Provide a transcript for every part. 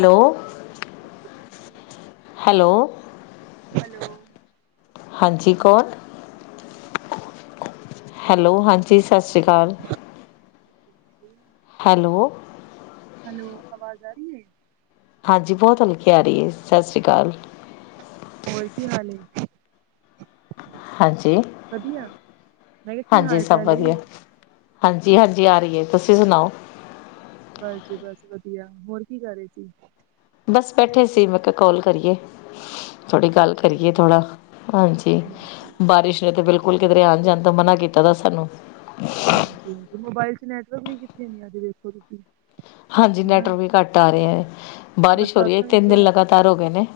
Hello ਸਤਿ ਸ਼੍ਰੀ ਅਕਾਲ ਜੀ, ਹੈਲੋ ਹੈਲੋ। ਹਾਂਜੀ ਕੌਣ? ਹੈਲੋ, ਹਾਂਜੀ ਸਤਿ ਸ਼੍ਰੀ ਅਕਾਲ। ਹੈਲੋ! ਹੈਲੋ, ਆਵਾਜ਼ ਆ ਰਹੀ ਹੈ। ਹਾਂਜੀ, ਬਹੁਤ ਹਲਕੀ ਆ ਰਹੀ ਹੈ, ਸਤਿ ਸ਼੍ਰੀ ਅਕਾਲ। ਹੋਰ ਕੀ ਹਾਲ ਏ ਹਾਂਜੀ ਵਧੀਆ, ਮੈਂ ਕਿਹਾ ਕੀ ਹਾਂਜੀ ਹਾਲ ਸਭ ਚਾਲ ਏ। ਵਧੀਆ ਹਾਂਜੀ ਹਾਂਜੀ, ਆ ਰਹੀ ਹੈ, ਤੁਸੀਂ ਸੁਣਾਓ। ਬਸ ਜੀ ਬਸ ਵਧੀਆ, ਹੋਰ ਕੀ ਕਰ ਰਹੇ ਸੀ। ਬਸ ਬੈਠੇ ਸੀ ਮੈਂ ਕਾਲ ਕਰੀਏ। ਥੋੜੀ ਗੱਲ ਅੱਛਾ ਕਰੀਏ ਜੀ, ਥੋੜਾ, ਹਾਂਜੀ ਹਾਂਜੀ। ਬਾਰਿਸ਼ ਨੇ ਤਾਂ ਬਿਲਕੁਲ ਕੋਈ ਕਿਧਰੇ ਆਣ ਜਾਣ ਤੋ ਮਨਾ ਕੀਤਾ ਦਸ ਸਾਨੂੰ ਹਾਂਜੀ, ਮੋਬਾਇਲ ਚ ਨੈਟਵਰਕ ਵੀ ਕਿੱਥੇ ਨੇ ਅੱਜ ਦੇਖੋ ਤੁਸੀਂ ਹਾਂਜੀ, ਹਨਾ। ਨੈਟਵਰਕ ਵੀ ਘੱਟ ਆ ਰਹੇ ਏ, ਬਾਰਿਸ਼ ਹੋ ਰਹੀ ਐ, ਬਰਸਾਤਾਂ ਤਿੰਨ ਵਿੱਚ ਦਿਨ ਲਗਾਤਾਰ ਹੋ ਗਏ ਨੇ।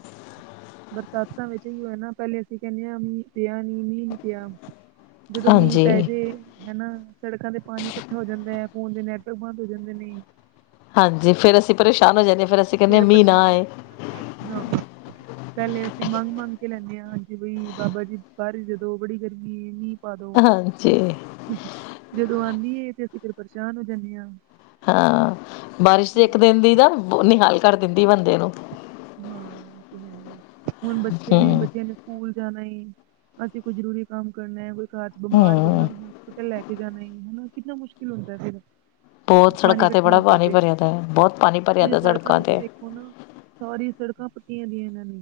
ਬਰਸਾਤਾਂ ਵਿੱਚ ਹੀ ਹੋਇਆ ਨਾ ਪਹਿਲੇ ਅਸੀਂ ਕਹਿੰਦੇ ਹਾਂ ਮੀਂਹ ਪਿਆ ਨੀ, ਮੀਂਹ ਨੀ ਪਿਆ। ਜਦੋਂ ਮੀਂਹ ਹਾਂਜੀ ਪੈ ਜੇ ਹੈਨਾ, ਸੜਕਾਂ ਤੇ ਪਾਣੀ ਇਕੱਠਾ ਹੋ ਜਾਂਦਾ ਐ, ਫੋਨ ਦੇ ਨੈਟਵਰਕ ਬੰਦ ਹੋ ਜਾਂਦੇ ਨੇ। ਹਾਂਜੀ, ਫੇਰ ਅਸੀਂ ਪਰੇਸ਼ਾਨ ਹੋ ਜਾਂਦੇ ਆ ਫੇਰ ਅਸੀਂ ਕਹਿੰਦੇ ਹਾਂ ਮੀਂਹ ਨਾ ਆਏ। [unintelligible] ਪਹਿਲੇ ਅਸੀਂ ਮੰਗ-ਮੰਗ ਕੇ ਲੈਂਦੇ ਆ, ਹਾਂਜੀ ਬਈ ਬਾਬਾ ਜੀ ਬਾਰਿਸ਼ ਦੇ ਦੋ ਬੜੀ ਗਰਮੀ ਏ ਇਹਨੀ। ਪਾ ਦੋ, ਹਾਂਜੀ ਜਦੋਂ ਆਂਦੀ ਏ ਤੇ ਅਸੀਂ ਫੇਰ ਪਰੇਸ਼ਾਨ ਹੋ ਜਾਂਦੇ ਆ। ਹਾਂ, ਬਾਰਿਸ਼ ਦੇ ਇੱਕ ਦਿਨ ਦੀ ਨਾ ਬੋਤ ਨਿਹਾਲ ਕਰ ਦਿੰਦੀ ਬੰਦੇ ਨੂੰ। ਹਾਂ ਇਹ ਤੇ ਹੈ ਹੀ ਐ, ਹੁਣ ਬੱਚੇ ਨੇ ਹੂੰ ਬੱਚਿਆਂ ਨੇ ਸਕੂਲ ਜਾਣਾ ਏ, ਅਸੀਂ ਕੋਈ ਜ਼ਰੂਰੀ ਕੰਮ ਕਰਨਾ ਏ, ਕੋਈ ਘਰ ਬਿਮਾਰ ਬੰਦਾ ਹੂੰ ਨੂੰ ਹੋਸਪਿਟਲ ਲੈ ਕੇ ਜਾਣਾ ਏ ਹਨਾ, ਕਿੰਨਾ ਮੁਸ਼ਕਿਲ ਹੁੰਦਾ ਫਿਰ ਬਹੁਤ ਪਾਣੀ ਸੜਕਾਂ ਤੇ ਇਕੱਠਾ ਬੜਾ ਹੋ ਜਾਏ ਪਾਣੀ ਤੇ ਭਰਿਆ ਦਾ, ਬਹੁਤ ਪਾਣੀ ਭਰਿਆ ਦਾ, ਸੜਕਾਂ ਤੇ ਹੁਣ ਸਾਰੀ ਸੜਕਾਂ ਪੱਟੀਆ ਦੀਆਂ ਇਹਨਾਂ ਨੇ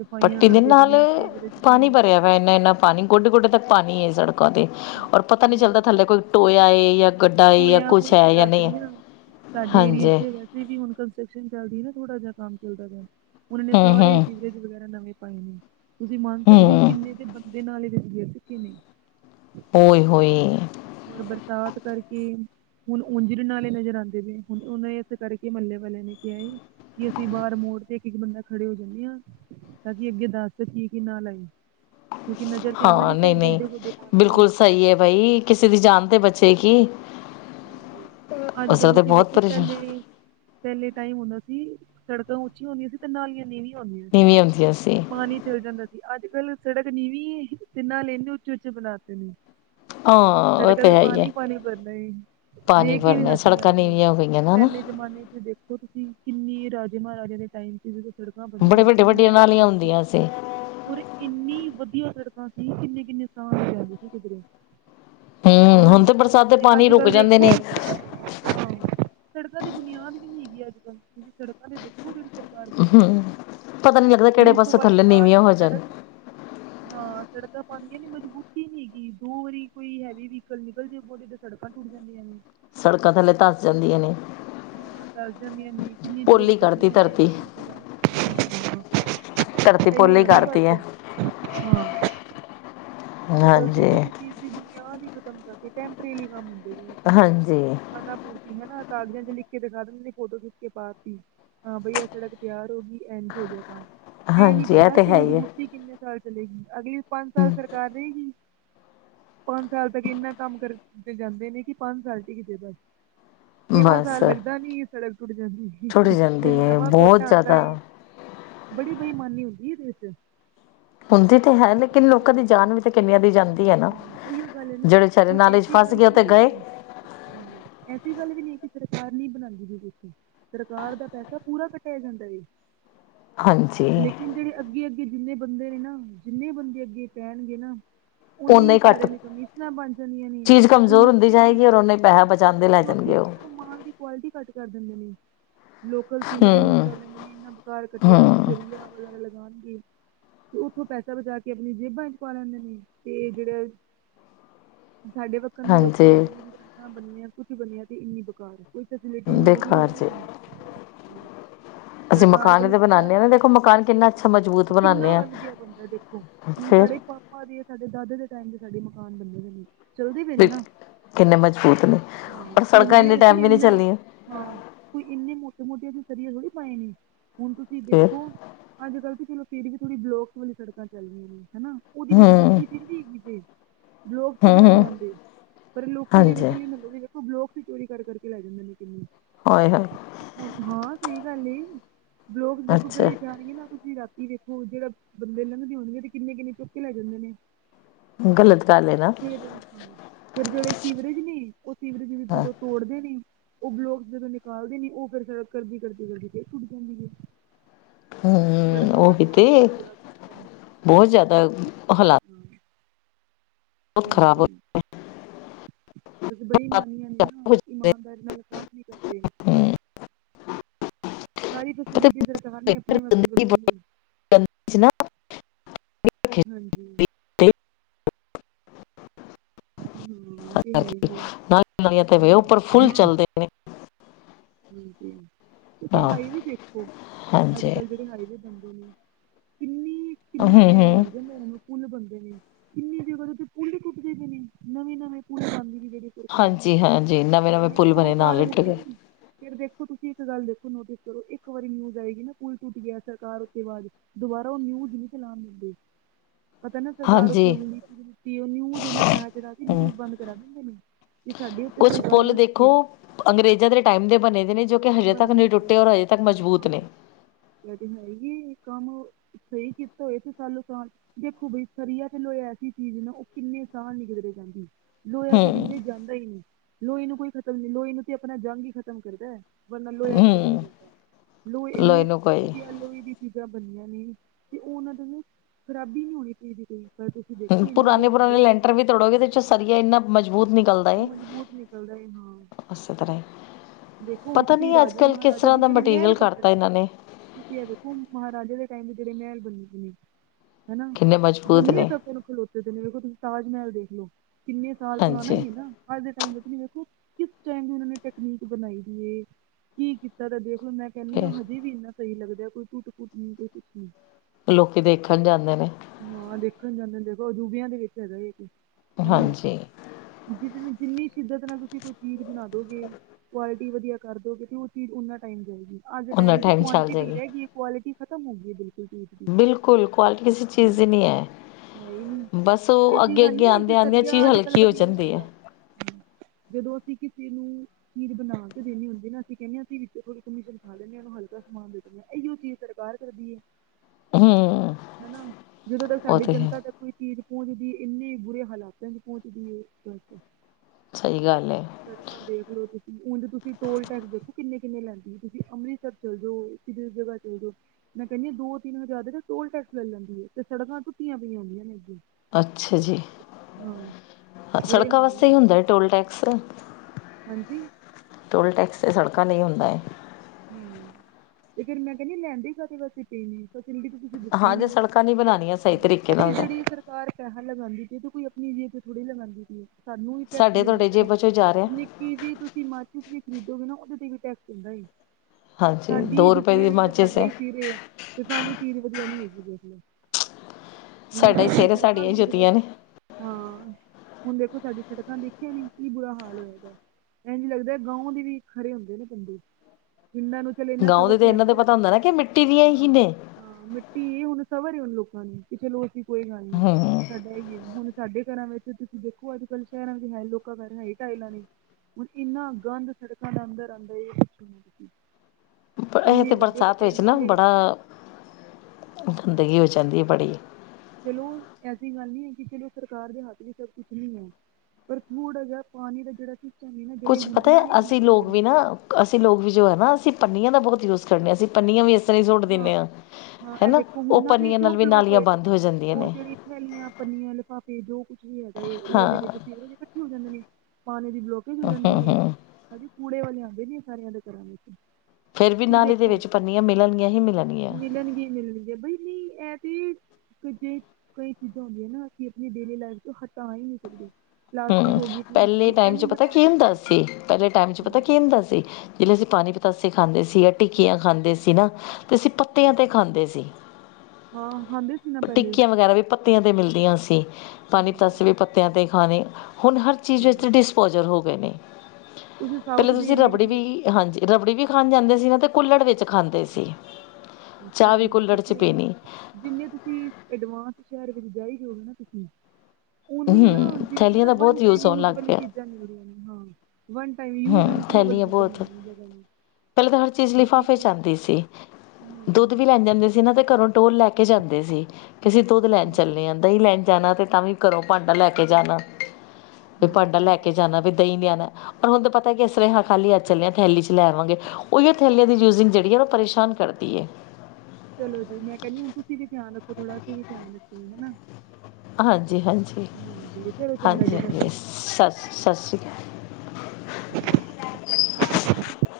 ਸਫਾਈਆਂ ਕਰਦੇ ਪਏ ਨੇ, ਸੀਰੇ ਵੀ ਇੰਨਾ-ਇੰਨਾ ਪਾਣੀ ਗੋਡੇ-ਗੋਡੇ ਤੱਕ ਪਾਣੀ ਐ ਸੜਕਾਂ ਤੇ ਔਰ ਪਤਾ ਨੀ ਹਾਂ ਚੱਲਦਾ ਥੱਲੇ ਕੋਈ ਟੋਇਆ ਏ ਜਾਂ ਗੱਡਾ ਏ ਜਾਂ ਟੋਇਆ ਕੁਛ ਉਹੀ ਹੈ ਜਾਂ ਦੱਸ ਨਹੀਂ ਰਹੀ ਆ, ਸਾਡੇ ਹਾਂਜੀ ਏਰੀਏ ਤੇ ਇਥੇ ਵੀ ਹੁਣ ਕੰਸਟਰਕਸ਼ਨ ਚੱਲਦੀ ਨਾ ਥੋੜਾ ਜਿਹਾ ਕੰਮ ਚੱਲਦਾ ਪਿਆ, ਓਹਨਾ ਨੇ ਹੂੰ ਸਾਰੇ ਹੂੰ ਰਿਸੀਵਰ ਵਗੈਰਾ ਨਵੇਂ ਪਾਏ ਨੇ, ਤੁਸੀਂ ਮੰਨ ਸਕਦੇ ਹੋ ਹੂੰ ਕਿੰਨੇ ਦੇ ਬੰ ਦੇ ਨਾਲੇ ਵਿੱਚ ਗਿਰ ਚੁੱਕੇ ਨੇ। ਓਏ ਹੋਏ। ਹੋਰ ਬਰਸਾਤ ਕਰਕੇ। ਕਿ ਹੁਣ ਉਂਝ ਨੀ ਨਾਲੇ ਨਜ਼ਰ ਆਦੇ ਪਏ, ਹੁਣ ਉਹਨ ਇਸ ਕਰਕੇ ਮਹੱਲੇ ਵਾਲੇ ਨੇ ਕਿਹਾ ਏ ਕਿ ਅਸੀਂ ਬਾਹਰ ਮੋੜ ਤੇ ਇੱਕ-ਇੱਕ ਬੰਦਾ ਖੜੇ ਹੋ ਜਾਂਦੇ ਆ। ਤਾਂ ਕਿ ਅੱਗੇ ਦੱਸ ਸਕੀਏ ਕੀ ਨਾਲਾ ਏ। ਕਿਉਂਕਿ ਨਜ਼ਰ ਤੇ ਆਂਦਾ ਹਾਂ ਨੀ ਪਿਆ, ਨਹੀਂ ਨਹੀਂ ਗੋਡੇ-ਗੋਡੇ ਪਾਣੀ ਏ। ਬਿਲਕੁਲ ਸਹੀ ਏ ਬਾਈ ਕਿਸੇ ਦੀ ਜਾਣ ਤੇ ਬਚੇਗੀ। ਹਾਂਜੀ, ਉਸ ਅੱਜ-ਕੱਲ ਤਰ੍ਹਾਂ ਤੇ ਤੁਸੀਂ ਬਹੁਤ ਵੇਖੋ ਪਰੇਸ਼ਾਨ ਪਹਿਲੇ ਪਹਿਲੇ ਟਾਈਮ ਹੁੰਦਾ ਸੀ ਸੜਕਾਂ ਉੱਚੀਆਂ ਹੁੰਦੀਆਂ ਸੀ ਤੇ ਨਾਲੀਆਂ ਨੀਵੀਆਂ ਵੀਆ ਹੁੰਦੀਆਂ ਸੀ, ਨੀਵੀਆਂ ਸੀ ਪਾਣੀ ਚਲ ਜਾਂਦਾ ਅੱਜ ਕੱਲ ਸੜਕ ਨੀਵੀਂ ਏ ਤੇ ਨਾਲੇ ਐਨੇ ਉੱਚੇ-ਉੱਚੇ ਬਣਾਤੇ ਨੇ ਹਾਂ ਉਹ ਸੜਕਾਂ ਤੇ ਹੈ ਹੀ ਹੈ ਪਾਣੀ-ਪਾਣੀ ਭਰਨਾ ਏ ਪਾਣੀ ਦੇ ਕੇ ਵੀ ਭਰਨਾ ਹਸੀ ਸੜਕਾਂ ਆਂਦੀ ਏ, ਨੀਵੀਆਂ ਹੋ ਗਈਆਂ ਨਾ ਨਾ ਪਹਿਲੇ ਜਮਾਨੇ ਚ ਦੇਖੋ ਤੁਸੀਂ ਕਿੰਨੀ ਰਾਜੇ ਮਹਾਰਾਜਿਆਂ ਦੇ ਟਾਈਮ ਤੇ। ਬੜੇ ਵੱਡੇ ਵੱਡੀਆਂ ਨਾਲੀਆਂ ਹੁੰਦੀਆਂ ਸੀ। ਔਰ ਇੰਨੀ ਵਧੀਆ ਸੜਕਾਂ ਸੀ, ਕਿੰਨੇ-ਕਿੰਨੇ ਸਾਲ ਨੀ ਜਾਂਦੀ ਸੀ ਕਿਧਰੇ। ਤੇ ਹਨਾ ਹੁਣ ਤੇ ਬਰਸਾਤ ਪਾਣੀ ਰੁਕ ਜਾਂਦੇ ਨੇ। ਹਾਂਜੀ, ਸੜਕਾਂ ਦੀ ਬੁਨਿਆਦ ਵੀ ਨੀ ਹੈਗੀ ਆ, ਅੱਜ ਕੱਲ ਤੁਸੀਂ ਸੜਕਾਂ ਦੇ ਦੇਖੋ ਜਿਹੜੀ ਹਮ ਪਤਾ ਨੀ ਲੱਗਦਾ ਕਿਹੜੇ ਲੁੱਕ ਪਾਸੇ ਵਾਲੀ ਥੱਲੇ ਪਾਸ ਨੀਵੀਆਂ ਹੋ ਜਾਣ ਸੜਕ ਨਾ ਸੜਕਾਂ ਪਾਂਦੀਆਂ ਨੀ ਮਜਬੂਤੀ ਨੀ ਰਹੇਗੀ, ਦੋ ਵਾਰੀ ਕੋਈ ਹੈਵੀ ਵਹੀਕਲ ਨਿਕਲ ਜਾਏ ਉਤੋਂ ਦੀ ਸੜਕਾਂ ਟੁਟ [unintelligible] ਸੜਕਾਂ ਥੱਲੇ ਧੱਸ ਜਾਂਦੀਆਂ ਨੇ ਹਾਂ ਤਸ ਜਾਂਦੀਆਂ ਨੇ, ਕਿੰਨੀ ਜਗ੍ਹਾ ਤੋਂ ਪੋਲੀ ਪਸੀਆਂ ਕਰਤੀ ਹੁੰਦੀਆਂ ਧਰਤੀ ਕਈ ਇਹੀ ਧਰਤੀ ਹੋ ਪੋਲੀ ਨਾ ਕਰਤੀ ਬਸ ਹੈ ਹਾਂ ਅੱਜ-ਕੱਲ ਦੀ ਹਾਂਜੀ ਕਿਸੇ ਚੀਜ਼ ਦੀ ਬੁਨਿਆਦ ਈ ਖਤਮ ਕਰਕੇ, ਟੈਂਪਰੇਰੀ ਕੰਮ ਹੁੰਦਾ ਸਾਰੇ ਹਾਂਜੀ ਖਾਨਾ ਪੂਰਤੀ ਹੈਨਾ, ਕਾਗਜ਼ਾਂ ਚ ਲਿਖ ਕੇ ਦਿਖਾਨਾਂ ਦੀ, ਫੋਟੋ ਖਿੱਚ ਕੇ ਪਾਤੀ ਹਾਂ ਬਈ ਇਹ ਸੜਕ ਤਿਆਰ ਹੋ ਗਈ ਇੰਝ ਹੋ ਗਿਆ ਕੰਮ, ਐ ਨੀ ਹਾਂਜੀ ਇਹ ਪਤਾ ਤੇ ਕਿ ਹੈ ਹੀ ਹੈ ਮਜਬੂਤੀ ਕਿੰਨੇ ਸਾਲ ਚਲੇਗੀ ਅਗਲੀ ਪੰਜ ਸਾਲ ਸਰਕਾਰ ਰਹੇਗੀ ਪੰਜ ਸਾਲ ਤੱਕ ਇੰਨਾ ਕੰਮ ਕਰ ਜਾਂਦੇ ਨੇ, ਕਿ ਪੰਜ ਸਾਲ ਤੇ ਕਿਤੇ ਦਾਸ ਛੇਵਾਂ ਬਸ ਸਾਲ ਲੱਗਦਾ ਨੀ ਸੜਕ ਟੁੱਟ ਜਾਂਦੀ ਛੁੱਟ ਫਿਰ ਜਾਂਦੀ ਹੈ ਨਵਾਂ ਬਹੁਤ ਕੋਟਾ ਆਉਂਦਾ ਜ਼ਿਆਦਾ ਈ ਬੜੀ ਬੇਈਮਾਨੀ ਹੁੰਦੀ, ਇਹਦੇ ਵਿੱਚ ਹੁੰਦੀ ਤੇ ਹੈ ਲੇ ਕਿੰਨੇ ਲੋਕਾਂ ਦੀ ਹਮ, ਜਾਨ ਵੀ ਤੇ ਕਿੰਨੀਆਂ ਦੀ ਜਾਂਦੀ ਹੈ ਨਾ, ਹਾਂ ਉਹੀਓ ਗੱਲ ਹੈ ਨਾ ਜਿਹੜੇ ਵਿਚਾਰੇ ਹੁਣ ਨਾਲੇ ਚ ਐਸੀ ਫਸ ਗੱਲ ਗਏ ਉਹ ਤੇ ਨਹੀਂ ਗਏ ਹੈ ਹਾਂ ਐਸੀ ਗੱਲ ਵੀ ਨਹੀ, ਕਿ ਸਰਕਾਰ ਨਹੀਂ ਬਣਾਉਂਦੀ ਪਈ ਕੁਛ ਸਰਕਾਰ ਦਾ ਪੈਸਾ ਪੂਰਾ ਕਟਿਆ ਜਾਂਦਾ ਏ ਹਾਂਜੀ ਲੇਕਿਨ ਜਿਹੜੇ ਅੱਗੇ ਅੱਗੇ ਜਿੰਨੇ ਬੰਦੇ ਨੇ ਨਾ ਜਿੰਨੇ ਬੰਦੇ ਅੱਗੇ ਪੈਣਗੇ ਨਾ ਓਨਾ ਉੱਨੀ ਹੀ ਘੱਟ ਸਾਰਿਆ ਦੀ ਕਮਿਸ਼ਨਾਂ ਬਣ ਜਾਂਦੀਆਂ ਨੇ ਚੀਜ਼ ਕਮਜ਼ੋਰ ਉਨੀ ਹੁੰਦੀ ਜਿਹੜੀ ਜਾਏਗੀ ਔਰ ਓਨਾ ਹੀ ਪੈਸਾ ਬਚਾਉਂਦੇ ਲੈ ਜਾਣਗੇ ਕਿਉਕਿ ਉਹ ਮਾਲ ਦੀ ਕੁਆਲਿਟੀ ਘੱਟ ਕਰ ਦਿੰਦੇ ਨੇ। ਲੋਕਲ ਸੀਮਟ ਯੂਜ ਹੂੰ ਕਰ ਲੈਂਦੇ ਨੇ ਇੰਨਾ ਬੇਕਾਰ ਕੱਟਿਆ ਹੂੰ ਜ਼ਰੀਆ ਵਗੈਰਾ ਲਗਾਉਣਗੇ ਤੇ ਉੱਥੋਂ, ਪੈਸਾ ਬਚਾ ਕੇ ਆਪਣੀ ਜੇਬਾਂ ਚ ਪਾ ਲੈਂਦੇ ਨੇ ਤੇ, ਜਿਹੜੇ ਸਾਡੇ ਵਕਨ ਦੀ ਹਾਂਜੀ ਲੋਕਾਂ ਵਾਸਤੇ ਮਤਲਬ ਜਿਹੜ ਬਨਿਆ ਕੁੱ ਬੰਨਿਆ ਤੇ ਇੰਨੀ ਬੇਕਾਰ, ਕੋਈ ਫੈਸਿਲਿਟੀ ਮਿਲਦੀ ਬੇਕਾਰ ਜੀ ਨੀ ਅਸੀਂ ਸਰਕਾਰ ਮਕਾਨ ਵੱਲੋਂ ਤੇ ਬਣਾਉਂਦੇ ਹਾਂ ਸਾਰਾ ਨਾ ਹ ਦੇਖੋ ਮਕਾਨ ਕਿੰਨਾ ਅੱਛਾ ਮਜ਼ਬੂਤ ਬਣਾਉਂਦੇ ਕਿੰਨਾ ਹਾਂ ਵਧਿਆ ਬੰਦਾ ਦੇਖੋ ਹੁਣ ਫਿਰ ਸਾਡੇ ਪਾਪਾ ਦੇ, ਸਾਡੇ ਦਾਦੇ ਦੇ, ਟਾਈਮ ਦੇ ਸਾਡੇ ਮਕਾਨ ਬੰਨੇ ਦੇ ਨੇ ਚਲਦੇ ਪੇ ਨੇ ਵੀ ਨਾ ਕਿੰਨੇ ਮਜ਼ਬੂਤ ਨੇ ਪਰ ਹਾਂ, ਤੇ ਸੜਕਾਂ ਇੰਨੇ ਹਜੇ ਟਾਈਮ ਅਸੀਂ ਵੀ ਨਹੀਂ ਇਨਾ ਚੱਲੀਆਂ ਹਾਂ ਕੋਈ ਇੰਨੇ ਮੋਟੇ ਮੋਟੇ ਅਸੀ ਸਰੀਏ ਥੋੜ੍ਹੇ ਪਾਏ ਨੇ, ਹੁਣ ਤੁਸੀਂ ਫਿਰ ਦੇਖੋ ਅੱਜ ਕੱਲ੍ਹ ਤੇ ਚਲੋ ਫਿਰ ਵੀ ਥੋੜੀ ਬਲੋਕ ਵਾਲੀ ਸੜਕਾਂ ਚੱਲ ਦਿਆਂ ਨੇ ਹਨਾ ਉਹਦੀ ਹੂੰ ਮਜ਼ਬੂਤੀ ਫਿਰ ਵੀ ਹੈਗੀ ਜੇ ਬਲੋਕ ਹੂੰ ਚਲੇ ਹੂੰ ਜਾਂਦੇ, ਪਰ ਲੋਕੀ ਜਿਹੜੇ ਹਾਂਜੀ ਗਲੀ ਮਹੱਲੇ ਦ ਉਹ ਬਲੋਕ ਚੋਰੀ ਕਰ ਕਰਕੇ ਲੈ ਜਾਂਦੇ ਨੇ ਕਿੰਨੇ ਆਯੇ ਹਾਏ ਹੁਣ ਹਾਂ ਸਹੀ ਗੱਲ ਹੈ, ਬਲੋਕ ਦੇਖੋ ਅੱਛਾ ਗਲੀ ਚ ਆਉਣਗੇ, ਨਾ ਤੁਸੀਂ ਰਾ ਰਾਤੀ ਦੇਖੋ ਜਿਹੜੇ ਬੰਦੇ ਲੰਘਦੇ ਹੋਣਗੇ ਤੇ, ਕਿੰਨੇ -ਕਿੰਨੇ ਚੁੱਕ ਕੇ ਲੈ ਜਾਂਦੇ ਨੇ ਗਲਤ ਗੱਲ ਹੈ ਨਾ ਫਿਰ ਹਾਂ ਫਿਰ ਜਿਹੜੇ ਸੀਵਰੇਜ ਨੇ, ਉਹ ਸੀਵਰੇਜ ਹਾਂ ਜਦੋਂ ਤੋੜਦੇ ਨੇ- ਉਹ ਬਲੋਕਸ ਜਦੋਂ ਨਿਕਾਲਦੇ ਨੇ ਉਹ ਫਿਰ ਕਰਦੀ ਕਰਦੀ, ਕਰਦੀ ਫਿਰ ਟੁੱਟ ਜਾਂਦੀ ਹੈ। ਹਮ ਸੜਕਾਂ ਦਾ ਉਹੀ ਤੇ ਹਾਲ ਬੜਾ ਬੁਰਾ ਕਰਤਾ ਬਹੁਤ ਜ਼ਿਆਦਾ ਹਾਲਾਤ ਹਾਂ ਬਹੁਤ ਖਰਾਬ ਹੋ ਹਾਂਜੀ ਇੱਥੇ ਬਈਮਾਨੀਆਂ ਨੇ, ਨਾ ਇਮਾਨਦਾਰੀ ਨਾਲ ਕੰਮ ਨੀ ਕਰਦੇ ਸਾਰੀ ਫੈਸਿਲਿਟੀ ਸਰਕਾਰ ਨੇ ਆਪਣੀ ਵਾਸਤੇ ਗੰਦਗੀ ਬੜੀ ਬਣਾਈ ਹੋਈ। ਗੰਦੀ ਸੀ ਨਾ ਹਾਂਜੀ ਖਿਚੜੀ ਤੇ ਹਮ, ਹਮ ਕਰਕੇ ਨਾਲੀਆਂ ਨਾਲੀਆਂ ਤੇ ਵ ਉੱਪਰ ਫੁੱਲ ਚੱਲਦੇ ਨੇ ਹਾਂਜੀ ਤੁਸੀਂ ਹਾਂ ਹਾਈਵੇ ਦੇਖੋ, ਅੱਜ ਹਾਂਜੀ ਕੱਲ ਜਿਹੜੇ ਹਾਈਵੇ ਬੰਦੇ ਨੂੰ ਕਿੰਨੀ, ਕਿੰਨਾ ਹੂੰ ਟਾਈਮ ਹੂੰ ਲੱਗ ਜਾਂਦਾ ਇਹਨਾਂ ਨੂੰ ਪੁਲ ਬਣਦੇ ਨੇ ਕਿੰਨੀ ਜਗ੍ਹਾ ਦੇ, ਪੁੱਲ ਟੁੱਟਦੇ ਪਏ ਨੇ ਨਵੇਂ- ਨਵੇਂ ਪੁੱਲ ਪਾਣਦੇ ਨੇ ਜਿਹੜੇ ਸਰਕਾਰ ਹਾਂਜੀ ਹਾਂਜੀ ਨਵੇਂ ਨਵੇਂ ਹੈ ਪੁਲ ਦੋ ਬਣੇ ਸਾਲ ਨਾਲ ਇੱਟ ਹੋਏ ਦੇ ਨੇ ਫਿਰ ਦੇਖੋ ਤੁਸੀਂ ਇੱਕ ਗੱਲ ਦੇਖੋ ਨੋਟਿਸ ਕਰੋ ਇੱਕ ਵਾਰੀ ਨਿਊਜ ਆਏਗੀ ਨਾ ਪੁੂਲ ਟੁੱਟ ਗਿਆ ਸਰਕਾਰ ਉੇਸ ਤੇ ਬਾਅਦ। ਦੁਬਾਰਾ ਉਹ ਨਿਊਜ਼ ਨਹੀਂ ਚਲਾਉਣ ਦਿੰਦੇ। ਹ ਪਤਾ ਨਾ ਸਰਕਾਰ ਉੱਥ ਉਂਗਲੀ ਚ ਦਿੱਤੀ, ਨਿਊਜ਼ ਇਨਾ ਪੈਸਾ ਦੇਣਾ ਹੂੰ ਨਿਊਜ਼ ਬੰਦ ਕਰਾ ਦਿੰਦੀ ਹੈ। ਤੇ ਸਾਡੇ ਉੱਤੇ ਕੁਛ ਕੋਈ ਗੱਲ ਪੁਲ ਨਾ ਚੁੱਕੇ। ਦੇਖੋ ਅੰਗਰੇਜ਼ਾਂ ਦੇ ਟਾਈਮ ਦੇ ਬਣੇ ਦੇ ਨੇ ਜੋ ਕਿ ਹਜੇ ਤੱਕ ਬਣੇ ਦੇ ਨਹੀਂ ਟੁੱਟੇ ਔਰ ਹਜੇ ਤੱਕ ਮਜ਼ਬੂਤ ਨੇ। ਇਹ ਤੇ ਹੈ ਜੀ ਕੰਮ ਸਹੀ ਕੀਤਾ ਹੋਏ ਤੇ, ਸਾਲੋ ਸਾਲ। ਦੇਖੋ ਬਈ ਸਰੀਆ ਤੇ ਲੋਹਾ ਐਸੀ ਚੀਜ਼ ਨਾ ਉਹ ਕਿੰਨੇ ਸਾਲ ਕਿਧਰੇ ਨੀ ਜਾਂਦੀ। ਲੋਇਆ ਤੇ ਹੂੰ ਕਿਧਰੇ ਜਾਂਦਾ ਹੀ ਨੀ ਲੋਹੇ ਨੂੰ ਕੋਈ ਖਤਮ ਨੀ ਲੋਹੇ ਨੂੰ ਤੇ ਆਪਣਾ ਜੰਗ ਹੀ ਖਤਮ ਕਰਦਾ। ਬੰਦਾ ਲੋਏ ਕਿਧਰ ਨੀ ਹੂੰ ਜਾਂਦਾ ਲੋਹੇ ਲੋਏ ਇੰਨੀ ਨੂੰ ਕੋਈ ਵਧੀਆ ਲੋਹੇ ਦੀ। ਚੀਜ਼ਾਂ ਬਣਨੀਆਂ ਨੇ ਤੇ, ਉਹਨਾਂ ਦੇ ਖਰਾਬੀ ਨੀ ਹੋਣੀ ਚਾਹੀਦੀ। ਤੇ ਫਿਰ ਤੁਸੀਂ ਦੇਖੋ ਇੰਨਾ ਪੁਰਾਣੇ ਬੁਰਾ ਹਾਲ ਪੁਰਾਣੇ ਹੋ ਲੈਂਟਰ ਜਾਂਦਾ। ਵੀ ਤੋੜੋਗੇ ਤੇ ਸਰੀਆ ਇੰਨਾ ਮਜ਼ਬੂਤ ਨੀ, ਮਜ਼ਬੂਤ ਨਿਕਲਦਾ ਏ ਹਾਂ। ਉਸੇ ਤਰ੍ਹਾਂ ਹੀ, ਦੇਖੋ ਹੁਣ ਪਤਾ ਤੁਸੀਂ ਨਹੀਂ ਅੱਜ ਰਾਜੇ ਕੱਲ੍ਹ ਕਿਸ ਮਹਾਰਾਜਾ ਤਰ੍ਹਾਂ ਦੇ ਦਾ ਜਿਹੜੇ ਮਹਿਲ ਮਟੀਰੀਅਲ ਬਣੇ ਕਰਤਾ ਦੇ ਇਹਨਾਂ ਨੇ? ਤੁਸੀਂ ਐ ਦੇਖੋ ਮਹਾਰਾਜੇ ਦੇ ਟਾਈਮ ਦੇ ਜਿਹੜੇ ਮਹਿਲ ਬਣੇ ਦੇ ਨੇ। ਹੈ ਨਾ, ਕਿੰਨੇ ਮਜ਼ਬੂਤ ਹਾਲੇ ਨੇ ਤਕ ਓਹਨੂੰ ਖਲੋਤੇ। ਤੇ ਤੈਨੂੰ ਵੇਖੋ ਤੁਸੀਂ ਤਾਜ ਮਹਿਲ ਦੇਖ ਲੋ, ਕਿੰਨੇ ਸਾਲ ਪੁਰਾਣਾ ਹਾਂਜੀ ਈ ਐ ਨਾ ਅੱਜ ਦੇ ਟਾਈਮ ਵਿੱਚ ਵੇਖੋ, ਕਿਸ ਟਾਈਮ ਦੀ ਉਹਨਾ ਨੇ ਟੈਕਨੀਕ ਬਣਾਈ ਦੀ ਏ ਕੀ ਕੀਤਾ ਤਾਂ ਦੇਖਲੋ, ਮੈਂ ਕਹਿਣੀ ਆ ਫਿਰ ਹਜੇ ਵੀ ਇਨਾ ਸਹੀ ਲੱਗਦਾ, ਕੋਈ ਟੁੱਟ ਪੁੁੱਟ ਨਹੀਂ ਕੋਈ ਕੁੱਛ ਨੀ ਲੋਕੀ ਦੇਖਣ ਜਾਂਦੇ ਨੇ। ਹਾਂ, ਦੇਖਣ ਜਾਂਦੇ ਦੇਖੋ ਅਜੂਬਿਆਂ ਦੇ ਵਿੱਚ ਹੁੰਦੀ ਇਹ ਚੀਜ਼ ਹੈਨਾ। ਹਾਂਜੀ ਜਿ ਜਿੰਨੀ ਸ਼ਿੱਦਤ ਨਾਲ ਤੁਸੀਂ ਕੋਈ ਚੀਜ਼ ਬਣਾ ਦੋਗੇ। ਕੁਆਲਿਟੀ ਵਧੀਆ ਕਰ ਦੋਗੇ ਤੇ, ਉਹ ਚੀਜ਼ ਉਹਨਾ ਟਾਈਮ ਰਹੇਗੀ ਅੱਜ ਟਾਈਮ ਉਹਨਾਂ ਵਿੱਚ ਚੱਲ ਕੁਆਂਟਿਟੀ ਜਾਏਗੀ ਰਹਿ ਗਈ। ਕੁਆਲਿਟੀ ਖਤਮ ਹੋ ਗਈ ਐ, ਬਿਲਕੁਲ ਚੀਜ ਦੀ। ਬਿਲਕੁਲ ਕੁਆਲਿਟੀ ਕਿਸੇ ਹਾਂ ਚੀਜ਼ ਦੀ ਨੀ ਐ। ਹੈ ਹੀ ਨਹੀਂ ਬਸ ਉਹ ਐਸੀ ਅੱਗੇ ਗੱਲ ਅੱਗੇ ਨਹੀਂ ਹੈ ਕਿ ਆਂਦਿਆਂ ਆਂਦੀਆਂ ਸਰੀਆ ਚੀਜ਼ ਅੱਜ ਕੱਲ੍ਹ ਹਲਕੀ ਹੋ ਵਧੀਆ ਨਹੀਂ ਜਾਂਦੀ ਆਉਂਦਾ ਹੈ। ਜਦੋਂ ਅਸੀਂ ਕਿਸੇ ਨੂੰ। ਚੀਜ ਬਣਾ ਕੇ ਦੇਣੀ ਹੁੰਦੀ ਨਾ ਅਸੀਂ ਕਹਿੰਦੇ ਆ ਅਸੀਂ ਵਿੱਚ ਥੋੜੀ ਕਮਿਸ਼ਨ ਖਾ ਲੈਣੇ ਆ ਇਹਨੂੰ ਹਲਕਾ ਸਮਾਨ ਦਿੰਦੇ ਇਹੀਓ ਚੀਜ਼। ਸਰਕਾਰ ਕਰਦੀ ਐ। ਹੂੰ। ਹੈਨਾ, ਜਦੋਂ ਤੱਕ ਸਾਡੀ ਜਨਤਾ ਤੱਕ ਕੋਈ। ਚੀਚ ਪਹੁੰਚਦੀ, ਇੰਨੇ ਬੁਰੇ ਹਾਲਾਤਾਂ ਚ ਪਹੁੰਚਦੀ ਐ। ਸਹੀ ਗੱਲ ਐ। ਫਿਰ ਤਾਂ, ਦੇਖਲੋ ਤੁਸੀਂ ਉਂਜ ਤੁਸੀਂ ਟੋਲ ਟੈਕਸ ਦੇਖੋ ਕਿੰਨੇ ਕਿੰਨੇ ਲੈਂਦੀ ਤੁਸੀਂ ਅੰਮ੍ਰਿਤਸਰ ਚੱਲ ਜਾਓ ਕਿ ਜਗ੍ਹਾ ਚੱਲ ਜਾਓ। ਮੈਂ ਕਹਿੰਦੀ ਆ ਦੋ ਤਿੰਨ ਹਜ਼ਾਰ ਦੇ ਤੇ ਟੋਲ ਟੈਕਸ ਲੈ ਲੈਂਦੀ ਹੈ, ਤੇ ਸੜਕਾਂ ਟੁੱਟਿਆ ਪਈਆਂ ਹੁੰਦੀਆਂ ਨੇ। ਅੱਛਾ ਜੀ, ਹਾਂ ਬੁਰੇ ਸੜਕਾਂ ਹਾਲ ਵਾਸਤੇ ਹੀ ਨੇ ਹੁੰਦਾ ਟੋਲ ਟੈਕਸ। ਹਾਂਜੀ। ਟੋਲ ਟੈਕਸ 'ਤੇ ਸੜਕਾਂ ਲਈ ਹੁੰਦਾ। ਹੂੰ, ਤੇ ਫੇਰ ਮੈਂ ਕਹਿੰਦੀ ਲੈਂਦੇ ਕਦੇ ਵਾਸਤੇ ਪੇ ਨੇ। ਹਾਂ ਜੇ, ਸੜਕਾਂ ਨੀ ਬਣਾਣੀਆਂ ਸਹੀ ਤਰੀਕੇ ਨਾਲ ਤੇ। ਸਰਕਾਰ ਪੈਸਾ ਲਗਾਦੀ ਪਈ, ਕੋਈ ਆਪਣੀ ਜੇਬ ਥੋੜ੍ਹੀ ਲਗਾਂਦੀ। ਸਾਨੂੰ ਵੀ ਤੇ ਟੈਕਸ ਸਾਡੇ ਦੇਣੀ ਤੁਹਾਡੇ ਜੇਬਾਂ ਪੈਣਗੇ 'ਚੋਂ ਜਾ ਰਿਹਾ ਨਿ, ਕਿ ਜੇ ਤੁਸੀਂ ਮਾਚਿਸ ਖਰੀਦੋਗੇ ਨਾ ਉਹਦੇ ਤੇ ਵੀ ਟੈਕਸ ਹੁੰਦਾ ਹੈ। ਹਾਂਜੀ ਸਾਡੀ ਹੀ ਦੋ ਰੁਪਏ ਜੁੱਤੀਆਂ ਦੀ ਨੇ ਤੇ, ਮਾਚਿਸ ਸਾਡਾ ਹੈ ਹੀ ਸਿਰੇ ਐ ਤੇ, ਤਾਂ ਵੀ ਚੀਜ਼ ਵਧੀਆ ਨੀ ਹੈਗੀ ਦੇਖ ਲਓ। ਹੁਣ ਸਾਡਾ ਹੀ ਅਸੀਂ ਸਿਰ ਹੈ ਸੜਕਾ ਸਾਡੀਆਂ ਹੀ ਦੇਖਦੇ। ਜੁੱਤੀਆਂ ਨੇ ਹਾਂ, ਹੁਣ ਦੇਖੋ ਸਾਡੀ ਸੜਕਾਂ ਦੇਖੀਆਂ ਨੀ ਕੀ ਬੁਰਾ ਹਾਲ ਹੋਇਆ ਦਾ। ਇੰਜ ਲੱਗਦਾ ਗਾਓ ਦੇ ਵੀ ਖਰੇ ਹੁੰਦੇ ਨੇ ਪਿੰਡ [inaudible] ਇੰਨਾਂ ਨੂੰ ਚਲੇ ਇਨਾ ਗਾਉਂ ਦੇ ਸਬਰ ਤਾਂ ਤੇ ਹੈ ਨਾ ਇਹਨਾਂ ਦਾ ਫਿਰ ਪਤਾ ਸਾਡੇ ਹੁੰਦਾ ਨਾ ਕਿ ਮਿੱਟੀ ਦੀਆਂ ਹੀ ਹਾਂ ਨੇ ਹਾਂ, ਮਿੱਟੀ ਇਹ ਹੁਣ ਸਬਰ ਹੁਣ ਲੋਕਾਂ ਨੂੰ ਵੀ ਚਲੋ ਅਸੀਂ ਕੋਈ ਗੱਲ ਨੀ ਹਮ ਸਾਡਾ ਇਹ ਹੈ ਹੁਣ ਸਾਡੇ ਘਰਾਂ ਵਿੱਚ ਤੁਸੀਂ ਦੇਖੋ ਅੱਜ ਕੱਲ੍ਹ ਸ਼ਹਿਰਾਂ ਦੇ ਹੈ ਲੋਕਾਂ ਕਰ ਹੈ ਟਾਇਲਾਂ ਨੇ ਹੁਣ ਇੰਨਾ ਗੰਦ ਸੜਕਾਂ ਦਾ ਅੰਦਰ ਆਂਦਾ। ਬਰਸਾਤ ਵਿੱਚ ਨਾ ਨਾਲੇ ਬੜੀ ਗੰਦਗੀ ਹੋ ਜਾਂਦੀ ਬੜੀ ਚਲੋ ਐਸੀ ਗੱਲ ਨੀ ਹੈਗੀ ਕਿ ਚਲੋ ਸਰਕਾਰ ਦੇ ਹੱਥ ਵੀ ਸਭ ਕੁਛ ਨਹੀਂ ਹੈ। ਪਰ ਫੂਡ ਹੈਗਾ ਪਾਣੀ ਦਾ ਜਿਹੜਾ ਕਿ ਕੁਛ ਪਤਾ ਐ ਅਸੀਂ ਲੋਕ ਵੀ ਨਾ ਅਸੀਂ ਲੋਕ ਵੀ ਜੋ ਹੈ ਨਾ ਅਸੀਂ ਪੰਨੀਆਂ ਦਾ ਬਹੁਤ ਯੂਜ ਅਸੀਂ ਪੰਨੀਆਂ ਵੀ ਇਸ ਤਰਾਂ ਹੀ ਸੁੱਟ ਦਿੰਦੇ ਹਾਂ। ਹਾਂ ਇਹ ਹਨਾ ਦੇਖੋ ਉਹ ਹੁਣ ਨਾਂਲਿਈ ਪੰਨੀਆਂ ਨਾਲ ਕਿਉਂ ਵੀ ਬਲੋਕ ਨਾਲੀਆਂ ਹੋਏ ਸੀ ਬੰਦ ਨੇ, ਹੋ ਜਾਂਦੀਆਂ ਉਹ ਨੇ ਜਿਹੜੀ ਥੈਲੀਆਂ, ਪੰਨੀਆਂ, ਲਿਫਾਫੇ਼। ਤੇ ਜੋ ਕੁੱਝ ਵੀ ਹੈਗਾ ਏ, ਉਹਦੇ ਹਾਂ ਵਿੱਚ ਸ਼ ਹੋ ਜਾਂਦੇ ਨੇ ਪਾਣੀ ਦੀ ਬਲੋਕੇਜ ਹੋ ਹਮ ਜਾਂਦੀ ਹੈ। ਹਮ ਹਜੇ ਕੂੜੇ ਵਾਲੇ ਆਂਦੇ ਨ ਸਾਰਿਆਂ ਦੇ ਘਰਾਂ ਵਿੱਚ। ਫੇਰ ਵੀ ਨਾਲੇ ਦੇ ਵਿੱਚ ਪੰਨੀਆਂ, ਮਿਲਣਗੀਆਂ ਹੀ ਮਿਲਣ ਮਿਲਣਗੀਆਂ ਹੀ ਮਿਲਣਗੀਆਂ ਬਈ ਨਹੀਂ ਇਹ ਤੇ ਕਦੇ ਕਈ ਚੀਜ਼ਾਂ ਹੁੰਦੀਆਂ ਨਾ, ਅਸੀਂ ਆਪਣੀ ਡੇਲੀ ਲਾ਼ਈਫ ਤੋਂ ਹਟਾ ਹੀ ਨਹੀਂ ਸਕਦੇ਼। ਹੂੰ, ਪਹਿਲੇ ਟਾਈਮ ਚ ਪਤਾ ਹਟਾ ਕੀ ਹੁੰਦਾ ਸਕਦੇ ਅਸੀਂ ਸੀ। ਜਿਹੜੇ ਹਾਂਜੀ ਅਸੀਂ ਪਾਣੀ ਪਤਾਸੇ, ਖਾਂਦੇ ਸੀ ਜਾਂ ਟਿੱਕੀਆਂ ਖਾਂਦੇ ਸੀ ਨਾ ਤੇ ਅਸੀਂ ਪੱਤਿਆਂ ਤੇ ਹਾਂਜੀ ਖਾਂਦੇ ਸੀ। ਹਾਂ ਖਾਂਦੇ ਸੀ ਨਾ ਪਹਿਲੇ ਟਿੱਕੀਆਂ ਵਗੈਰਾ ਵੀ। ਪੱਤੇਆਂ ਤੇ ਮਿਲਦੀਆਂ ਸੀ, ਪਾਣੀਤਾਸ ਹਮ ਵੀ ਪੱਤਿਆਂ ਤੇ ਖਾਣੇ, ਹੁਣ ਹਰ ਚੀਜ਼ ਵਿੱਚ ਡਿਸਪੋਜ਼ਲ। ਹਮ ਡਿਸਪੋਜ਼ਲ ਹੋ ਗਏ ਨੇ, ਤੁਸੀਂ ਸਾਊਥ ਪਹਿਲਾਂ ਦੇ ਤੁਸੀਂ ਏਰੀਏ ਰਬੜੀ ਵਿੱਚ ਵੀ। ਹਾਂਜੀ, ਰਬੜੀ ਵੀ ਖਾਣ ਜਾਂਦੇ ਸੀ ਨਾ ਤੇ ਕੁੱਲੜ ਵਿੱਚ ਖਾਂਦੇ ਸੀ। ਦੇਖੋ ਅੱਛਾ ਚਾਹ ਵੀ ਜੀ ਕੁਲੜ ਚ ਅਸੀਂ ਪੀਣੀ। ਜਿੰਨੇ ਤੁਸੀਂ ਅਡਵਾਂਸ ਸ਼ਹਿਰ ਵਿੱਚ ਜਾਏ ਜਾਓਗੇ ਨਾ ਤੁਸੀਂ ਉਨੀ ਨਾ ਹੂੰ ਮਤਲਬ ਕੀ ਥੈਲੀਆਂ ਨ ਦਾ ਵਨ ਬਹੁਤ ਟਾਈਮ ਹੋਣ ਯੂਜ ਲੱਗ ਵਾਲੀ ਜਿ- ਗਿਆ ਚੀਜ਼ਾਂ ਮਿਲਦੀਆਂ ਨੇ ਹਾਂ, ਵਨ ਟਾਈਮ ਯੂਂਸ਼ ਹੂੰ ਐਂਡ ਥਰੋ ਵਾਲੀਆਂ ਥੈਲੀਆਂ ਚੀਜ਼ਾਂ ਬਹੁਤ ਮਿਲਦੀਆਂ। ਪਹਿਲਾਂ ਤਾਂ ਹਰ ਚੀਜ਼ ਬਾਕੀ ਲਿਫਾਫੇ ਹੋਰ ਵਿਚ ਆਉਂਦੀ ਸੀ। ਹਾਂ ਦੁੱਧ ਵੀ ਲੈਣ ਜਾਂਦੇ ਸੀ ਨਾ, ਤੇ ਘਰੋਂ ਢੋਲ ਲੈ ਕੇ ਜਾਂਦੇ ਸੀ ਕਿ, ਅਸੀਂ ਦੁੱਧ ਲੈਣ ਹਾਂਜੀ ਚੱਲੇ ਹਾ। ਦਹੀ ਲੈਣ ਜਾਣਾ ਤੇ, ਤਾਂ ਵੀ ਘਰੋ ਭਾਂਡਾ ਲੈ ਕੇ ਜਾਣਾ। ਤੇ ਭਾਂਡਾ ਹਾਂਜੀ ਲੈ ਕੇ ਜਾਣਾ ਵੀ ਦਹੀਂ ਨ ਲੇਆਣਾ ਪਰ ਹੁਣ ਤਾਂ ਪਤਾ ਕਿ, ਇਸ ਤਰਹਾਂ ਖਾਲੀ ਹਥ ਚਲੇ ਥੈਲੀ ਚ ਲੈਵਾਂਗੇ। ਉਹੀ ਥੈਲੀਆਂ ਦੀ ਯੂਜਿੰਗ ਜਿਹੜੀ ਹੈ ਨਾ, ਉਹ ਪਰੇਸ਼ਾਨ ਕਰਦੀ ਹੈ। ਚਲੋ ਜੀ, ਮੈਂ ਕਹਿੰਦੀ ਹੁਣ ਤੁਸੀਂ ਵੀ ਧਿਆਨ ਰੱਖੋ ਥੋੜਾ, ਅਸੀਂ ਵੀ ਧਿਆਨ ਰੱਖੀਏ ਹਨਾ। ਹਾਂਜੀ- ਹਾਂਜੀ। ਹਾਂਜੀ, ਚਲੋ ਚੰਗਾ ਹਾਂਜੀ ਕਿਤਾ ਹਾਂਜੀ ਦੱਸ। ਸਤਿ ਸ਼੍ਰੀ ਅਕਾਲ। [unintelligible]